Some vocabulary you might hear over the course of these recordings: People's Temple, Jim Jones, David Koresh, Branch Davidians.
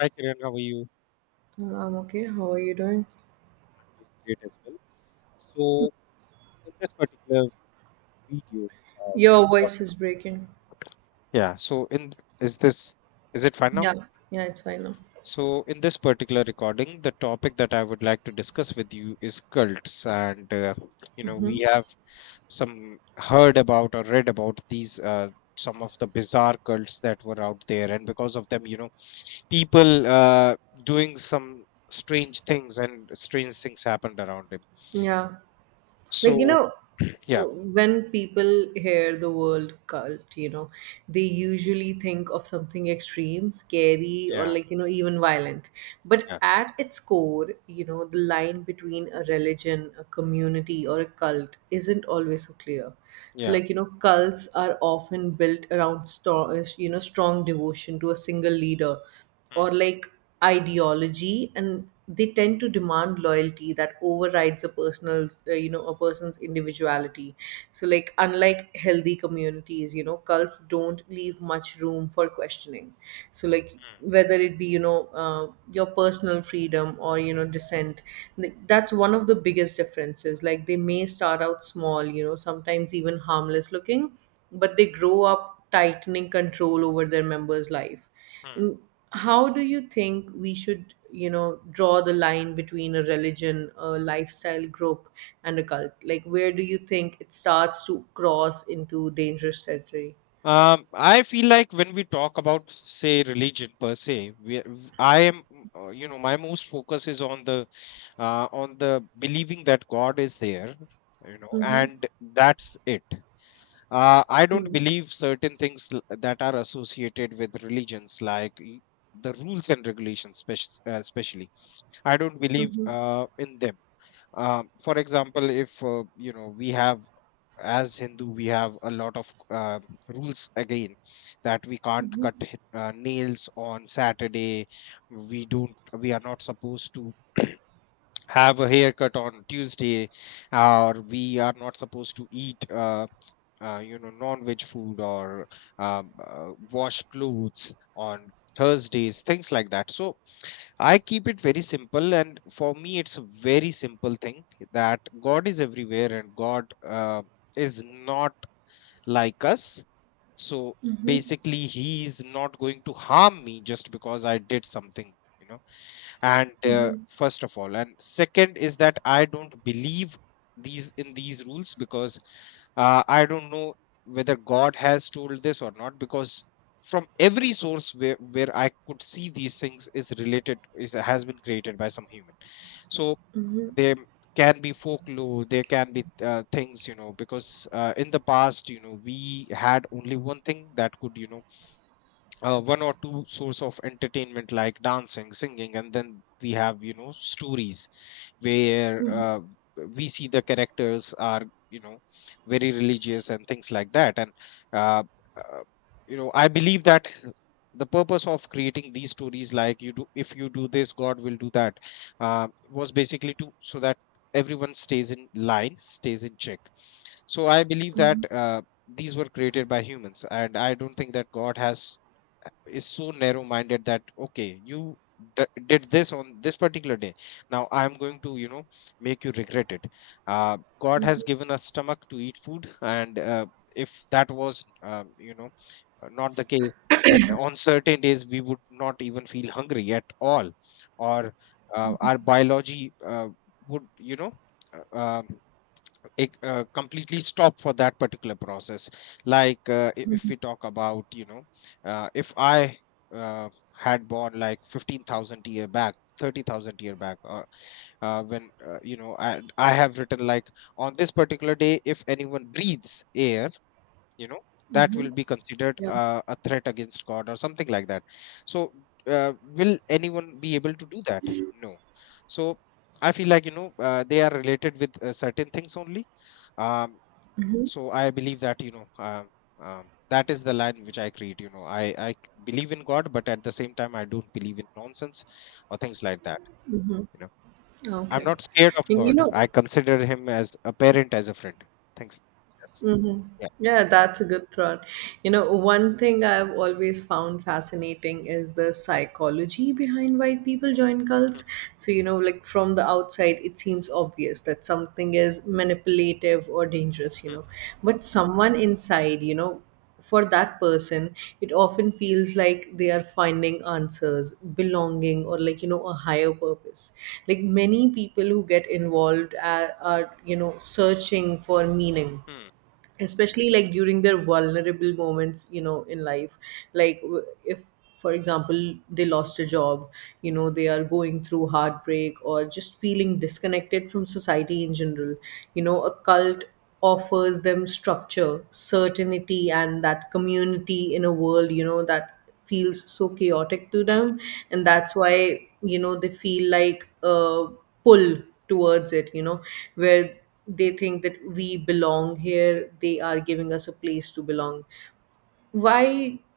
Hi Kiran, how are you? Well, I'm okay. How are you doing? Doing great as well. So in this particular video, the, Your uh, voice is breaking. yeah. So in is this is it fine now? Yeah, yeah, it's fine now. So in this particular recording, the topic that I would like to discuss with you is cults, and we Hmm. have some heard about or read about these some of the bizarre cults that were out there, and because of them, people doing some strange things and strange things happened around him. Yeah, like you So know, yeah, uh, when people hear the word cult, they usually think of something extreme, scary, or yeah, even violent. But yeah. at its core, the line between a religion, a community, or a cult isn't always so clear. So, Yeah. Cults are often built around strong, strong devotion to a single leader Mm, or like ideology, and they tend to demand loyalty that overrides a person's a person's individuality. So like, unlike healthy communities, cults don't leave much room for questioning, so like mm, whether it be your personal freedom or dissent. That's one of the biggest differences. Like, they may start out small, sometimes even harmless looking, but they grow up tightening control over their members' life. mm. And how do you think we should, draw the line between a religion, a lifestyle group, and a cult? Like, where do you think it starts to cross into dangerous territory? I feel like when we talk about, say, religion per se, I am, my most focus is on the believing that God is there, you know, Mm-hmm. and that's it. I don't believe certain things that are associated with religions, the rules and regulations, especially. I don't believe Mm-hmm. In them. For example, if we have, as Hindu, we have a lot of rules again, that we can't cut nails on Saturday. We don't. We are not supposed to have a haircut on Tuesday, or we are not supposed to eat, non-veg food or wash clothes on Thursdays, things like that. So I keep it very simple, and for me, it's a very simple thing that God is everywhere, and God is not like us. So basically, he is not going to harm me just because I did something, you know. And first of all, and second is that I don't believe these in these rules because I don't know whether God has told this or not, because from every source where I could see, these things is related is has been created by some human. So they can be folklore. They can be things, you know, because in the past, you know, we had only one thing that could, you know, one or two source of entertainment, like dancing, singing, and then we have, you know, stories where we see the characters are, you know, very religious and things like that. And uh, uh, I believe that the purpose of creating these stories, like you do, if you do this, god will do that, was basically to, so that everyone stays in line, stays in check. So I believe that these were created by humans, and I don't think that god has is so narrow minded that okay, you did this on this particular day, now I'm going to, you know, make you regret it. God has given us stomach to eat food, and if that was, not the case, then on certain days we would not even feel hungry at all, or our biology would, you know, uh, uh, completely stop for that particular process. Like if we talk about, you know, if i uh, had born like 15,000 year back, 30,000 year back, or when I have written, like, on this particular day, if anyone breathes air, you know, that will be considered Yeah. A threat against god or something like that. So uh, will anyone be able to do that? No. So I feel like, you know, they are related with certain things only. um, so I believe that, you know, that is the line which I create, you know. I believe in god, but at the same time, I don't believe in nonsense or things like that, you know. I'm Okay. not scared of And you god, know, I consider him as a parent, as a friend. Thanks. Yes. mm-hmm. Yeah. Yeah, that's a good thought. You know, one thing I've always found fascinating is the psychology behind why people join Hmm, cults. So, you know, like from the outside, it seems obvious that something is manipulative or dangerous, you hmm, know. But someone inside, you know, for that person, it often feels like they are finding answers, belonging, or like, you know, a higher purpose. Like, many people who get involved are searching for meaning, hmm, hmm. especially like during their vulnerable moments in life. Like, if for example they lost a job, they are going through heartbreak or just feeling disconnected from society in general. You know, a cult offers them structure, certainty, and that community in a world, you know, that feels so chaotic to them. And that's why, you know, they feel like a pull towards it, you know, where they think that we belong here, they are giving us a place to belong. Why,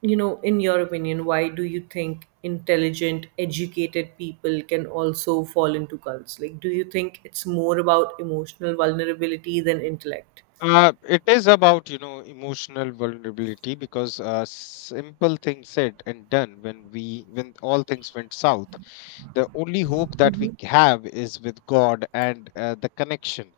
you know, in your opinion, why do you think intelligent, educated people can also fall into cults? Like, do you think it's more about emotional vulnerability than intellect? It is about, you know, emotional vulnerability, because simple thing said and done, when all things went south, the only hope that we have is with God, and the connection,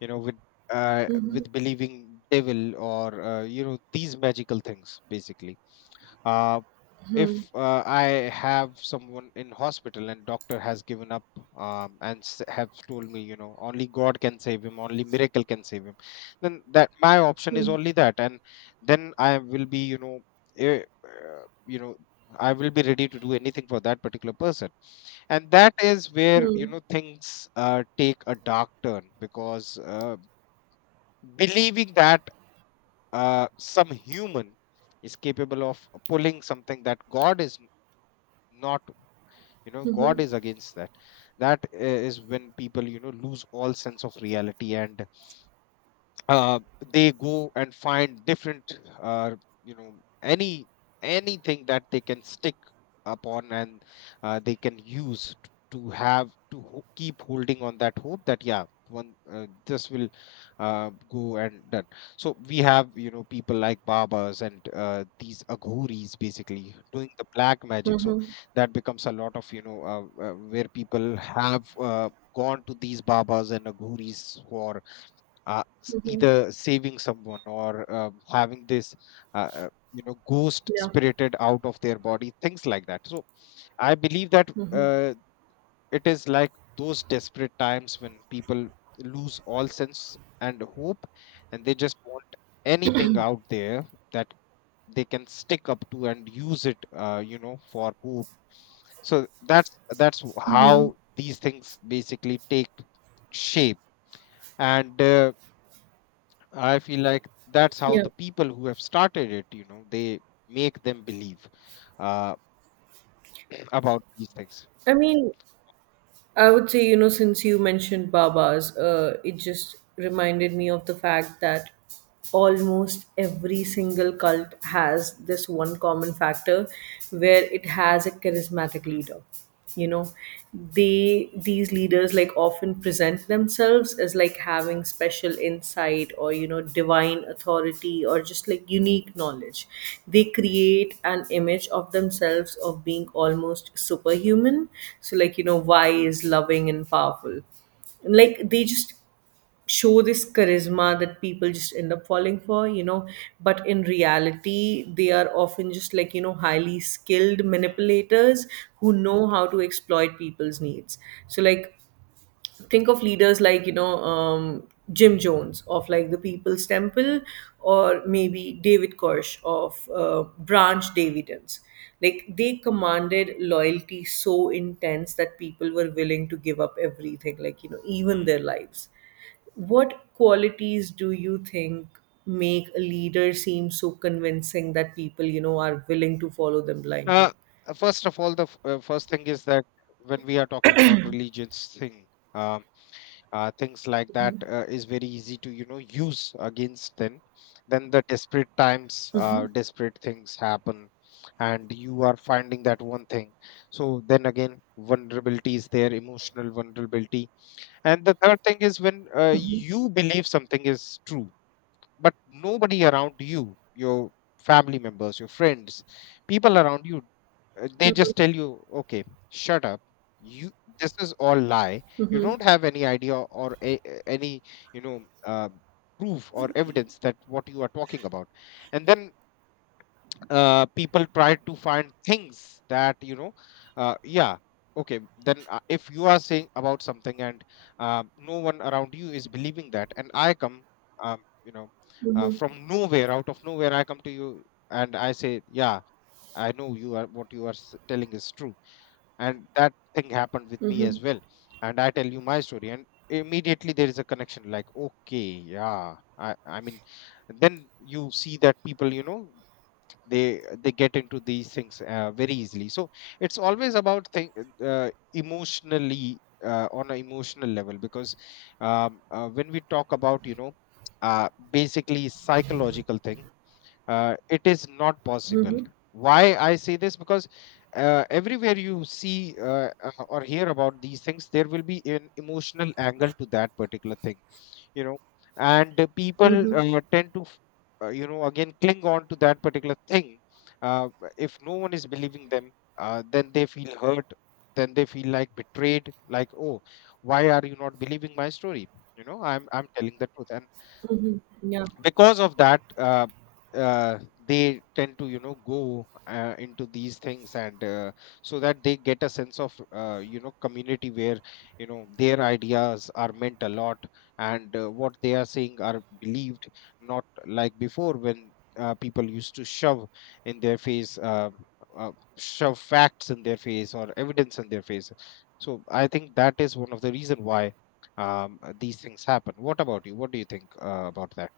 you know, Mhm. with believing devil, or you know, these magical things basically. Uh, if I have someone in hospital and doctor has given up, and have told me, you know, only God can save him, only miracle can save him, then that my option is Mhm. only that, and then I will be, you know, I will be ready to do anything for that particular person. And that is where, you Mhm. know, things take a dark turn, because believing that some human is capable of pulling something that God is n- not, you know, god is against that, that is when people, you know, lose all sense of reality. And uh, they go and find different, you know any, anything that they can stick upon, and they can use to keep holding on that hope that yeah, one, this will go and done. So we have, you know, people like babas, and these aghuris basically doing the black magic. So Mhm. that becomes a lot of, you know, where people have gone to these babas and aghuris for Mhm. either saving someone or having this ghost Yeah. spirited out of their body, things like that. So I believe that uh, it is like those desperate times when people lose all sense and hope, and they just want anything out there that they can stick up to and use it, you know, for hope. So that's Mhm. how these things basically take shape. And I feel like that's how Yeah. the people who have started it, you know, they make them believe uh, about these things. I mean, I would say, you know, since you mentioned Babas, it just reminded me of the fact that almost every single cult has this one common factor where it has a charismatic leader. You know, they these leaders like often present themselves as like having special insight, or you know, divine authority, or just like unique knowledge. They create an image of themselves of being almost superhuman, so like, you know, wise, loving, and powerful. And like, they just show this charisma that people just end up falling for, you know. But in reality, they are often just like, you know, highly skilled manipulators who know how to exploit people's needs. So like, think of leaders like, Jim Jones of like the People's Temple, or maybe David Koresh of Branch Davidians. Like, they commanded loyalty so intense that people were willing to give up everything, like, you know, even Hmm. their lives. What qualities do you think make a leader seem so convincing that people, you know, are willing to follow them blindly? Uh, First of all, first thing is that when we are talking about religions thing, um, things like that Mm-hmm. Is very easy to, you know, use against them. Then the desperate times, desperate things happen, and you are finding that one thing. So then again, vulnerability is there, emotional vulnerability. And the third thing is when, Mm-hmm. you believe something is true, but nobody around you, your family members, your friends, people around you, they just tell you, okay, shut up. You, this is all lie. You don't have any idea or any, you know, proof or evidence that what you are talking about. And then people try to find things that, you know, yeah, okay, then if you are saying about something, and no one around you is believing that, and I come, you know, from nowhere, out of nowhere, I come to you and I say, yeah, I know you are, what you are telling is true, and that thing happened with me as well. And I tell you my story, and immediately there is a connection, like, okay, yeah, i mean, then you see that people, you know, they get into these things very easily. So it's always about thing emotionally, on an emotional level, because when we talk about, you know, basically psychological thing, it is not possible. Why I say this? Because everywhere you see or hear about these things, there will be an emotional angle to that particular thing, you know. And the people Mm-hmm. Tend to you know, again cling on to that particular thing. uh, if no one is believing them, then they feel hurt, then they feel like betrayed, like, oh, why are you not believing my story? You know, i'm telling the truth. And Mm-hmm. Yeah. because of that uh, they tend to, you know, go into these things, and so that they get a sense of, you know, community, where, you know, their ideas are meant a lot, and what they are saying are believed, not like before, when people used to shove in their face, shove facts in their face or evidence in their face. So I think that is one of the reason why, these things happen. What about you, what do you think about that?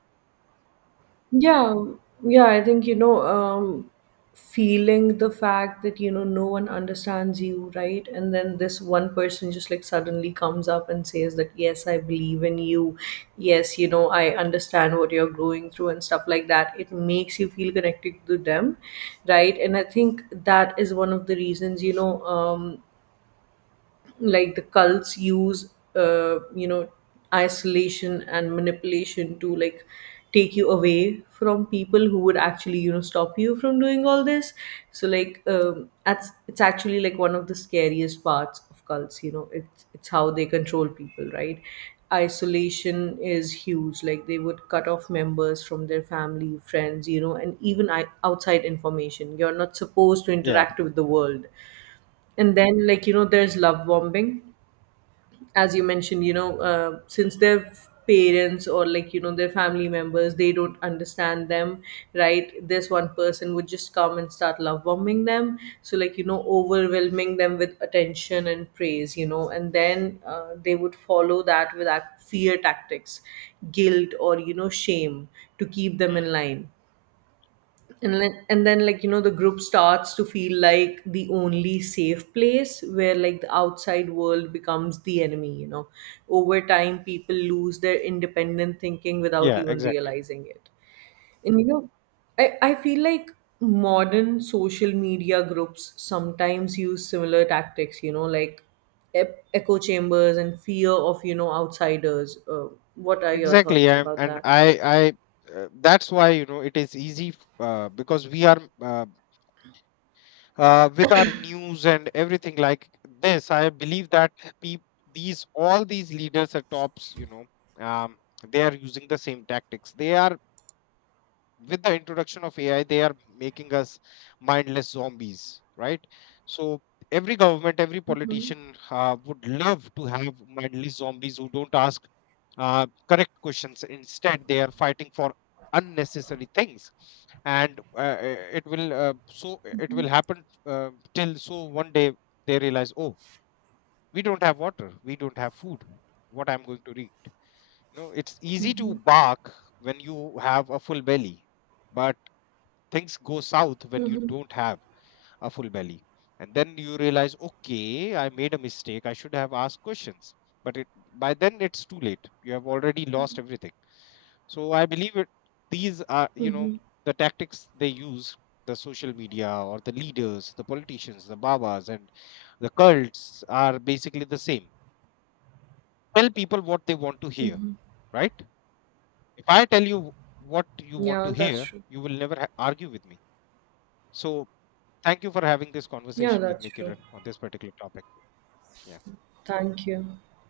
Yeah, yeah, I think, feeling the fact that, you know, no one understands you, right? And then this one person just like suddenly comes up and says that, yes, I believe in you. Yes, you know, I understand what you're going through and stuff like that. It makes you feel connected to them, right? And I think that is one of the reasons, like the cults use uh, you know isolation and manipulation to like take you away from people who would actually, you know, stop you from doing all this. So like, um, that's, it's actually like one of the scariest parts of cults, you know. It's how they control people, right? Isolation is huge. Like, they would cut off members from their family, friends, you know, and even outside information. You're not supposed to Yeah. interact with the world. And then, like, you know, there's Hmm. love bombing, as you mentioned, you know. Since their parents, or like, you know, their family members, they don't understand them, right? This one person would just come and start love bombing them, so like, you know, overwhelming them with attention and praise, you know. And then, they would follow that with fear tactics, guilt, or you know, shame to keep them Hmm. in line. And then, like, you know, the group starts to feel like the only safe place, where like the outside world becomes the enemy, you know. Over time, people lose their independent thinking without Yeah, even exactly. realizing it. And you know, I feel like modern social media groups sometimes use similar tactics, you know, like echo chambers and fear of, you know, outsiders. What are your Exactly. thoughts I'm, about and that? I, That's why, you know, it is easy, because we are, with our news and everything like this. I believe that peop these, all these leaders at tops, you know, um, they are using the same tactics. They are, with the introduction of AI, they are making us mindless zombies, right? So every government, every politician would love to have mindless zombies who don't ask correct questions. Instead, they are fighting for unnecessary things, and it will so it will happen till one day they realize, oh, we don't have water, we don't have food. What I'm going to eat? You know, it's easy to Hmm. bark when you have a full belly, but things go south when you Hmm. don't have a full belly. And then you realize, okay, I made a mistake, I should have asked questions, but it, by then it's too late, you have already lost everything. So I believe it, these are, you know, the tactics they use. The social media, or the leaders, the politicians, the babas, and the cults are basically the same. Tell people what they want to hear, right? If I tell you what you want Yeah, to that's hear, true. you will never argue with me. So thank you for having this Yeah, conversation with that's me, true. Kiran, on this particular topic. Yeah. Thank you.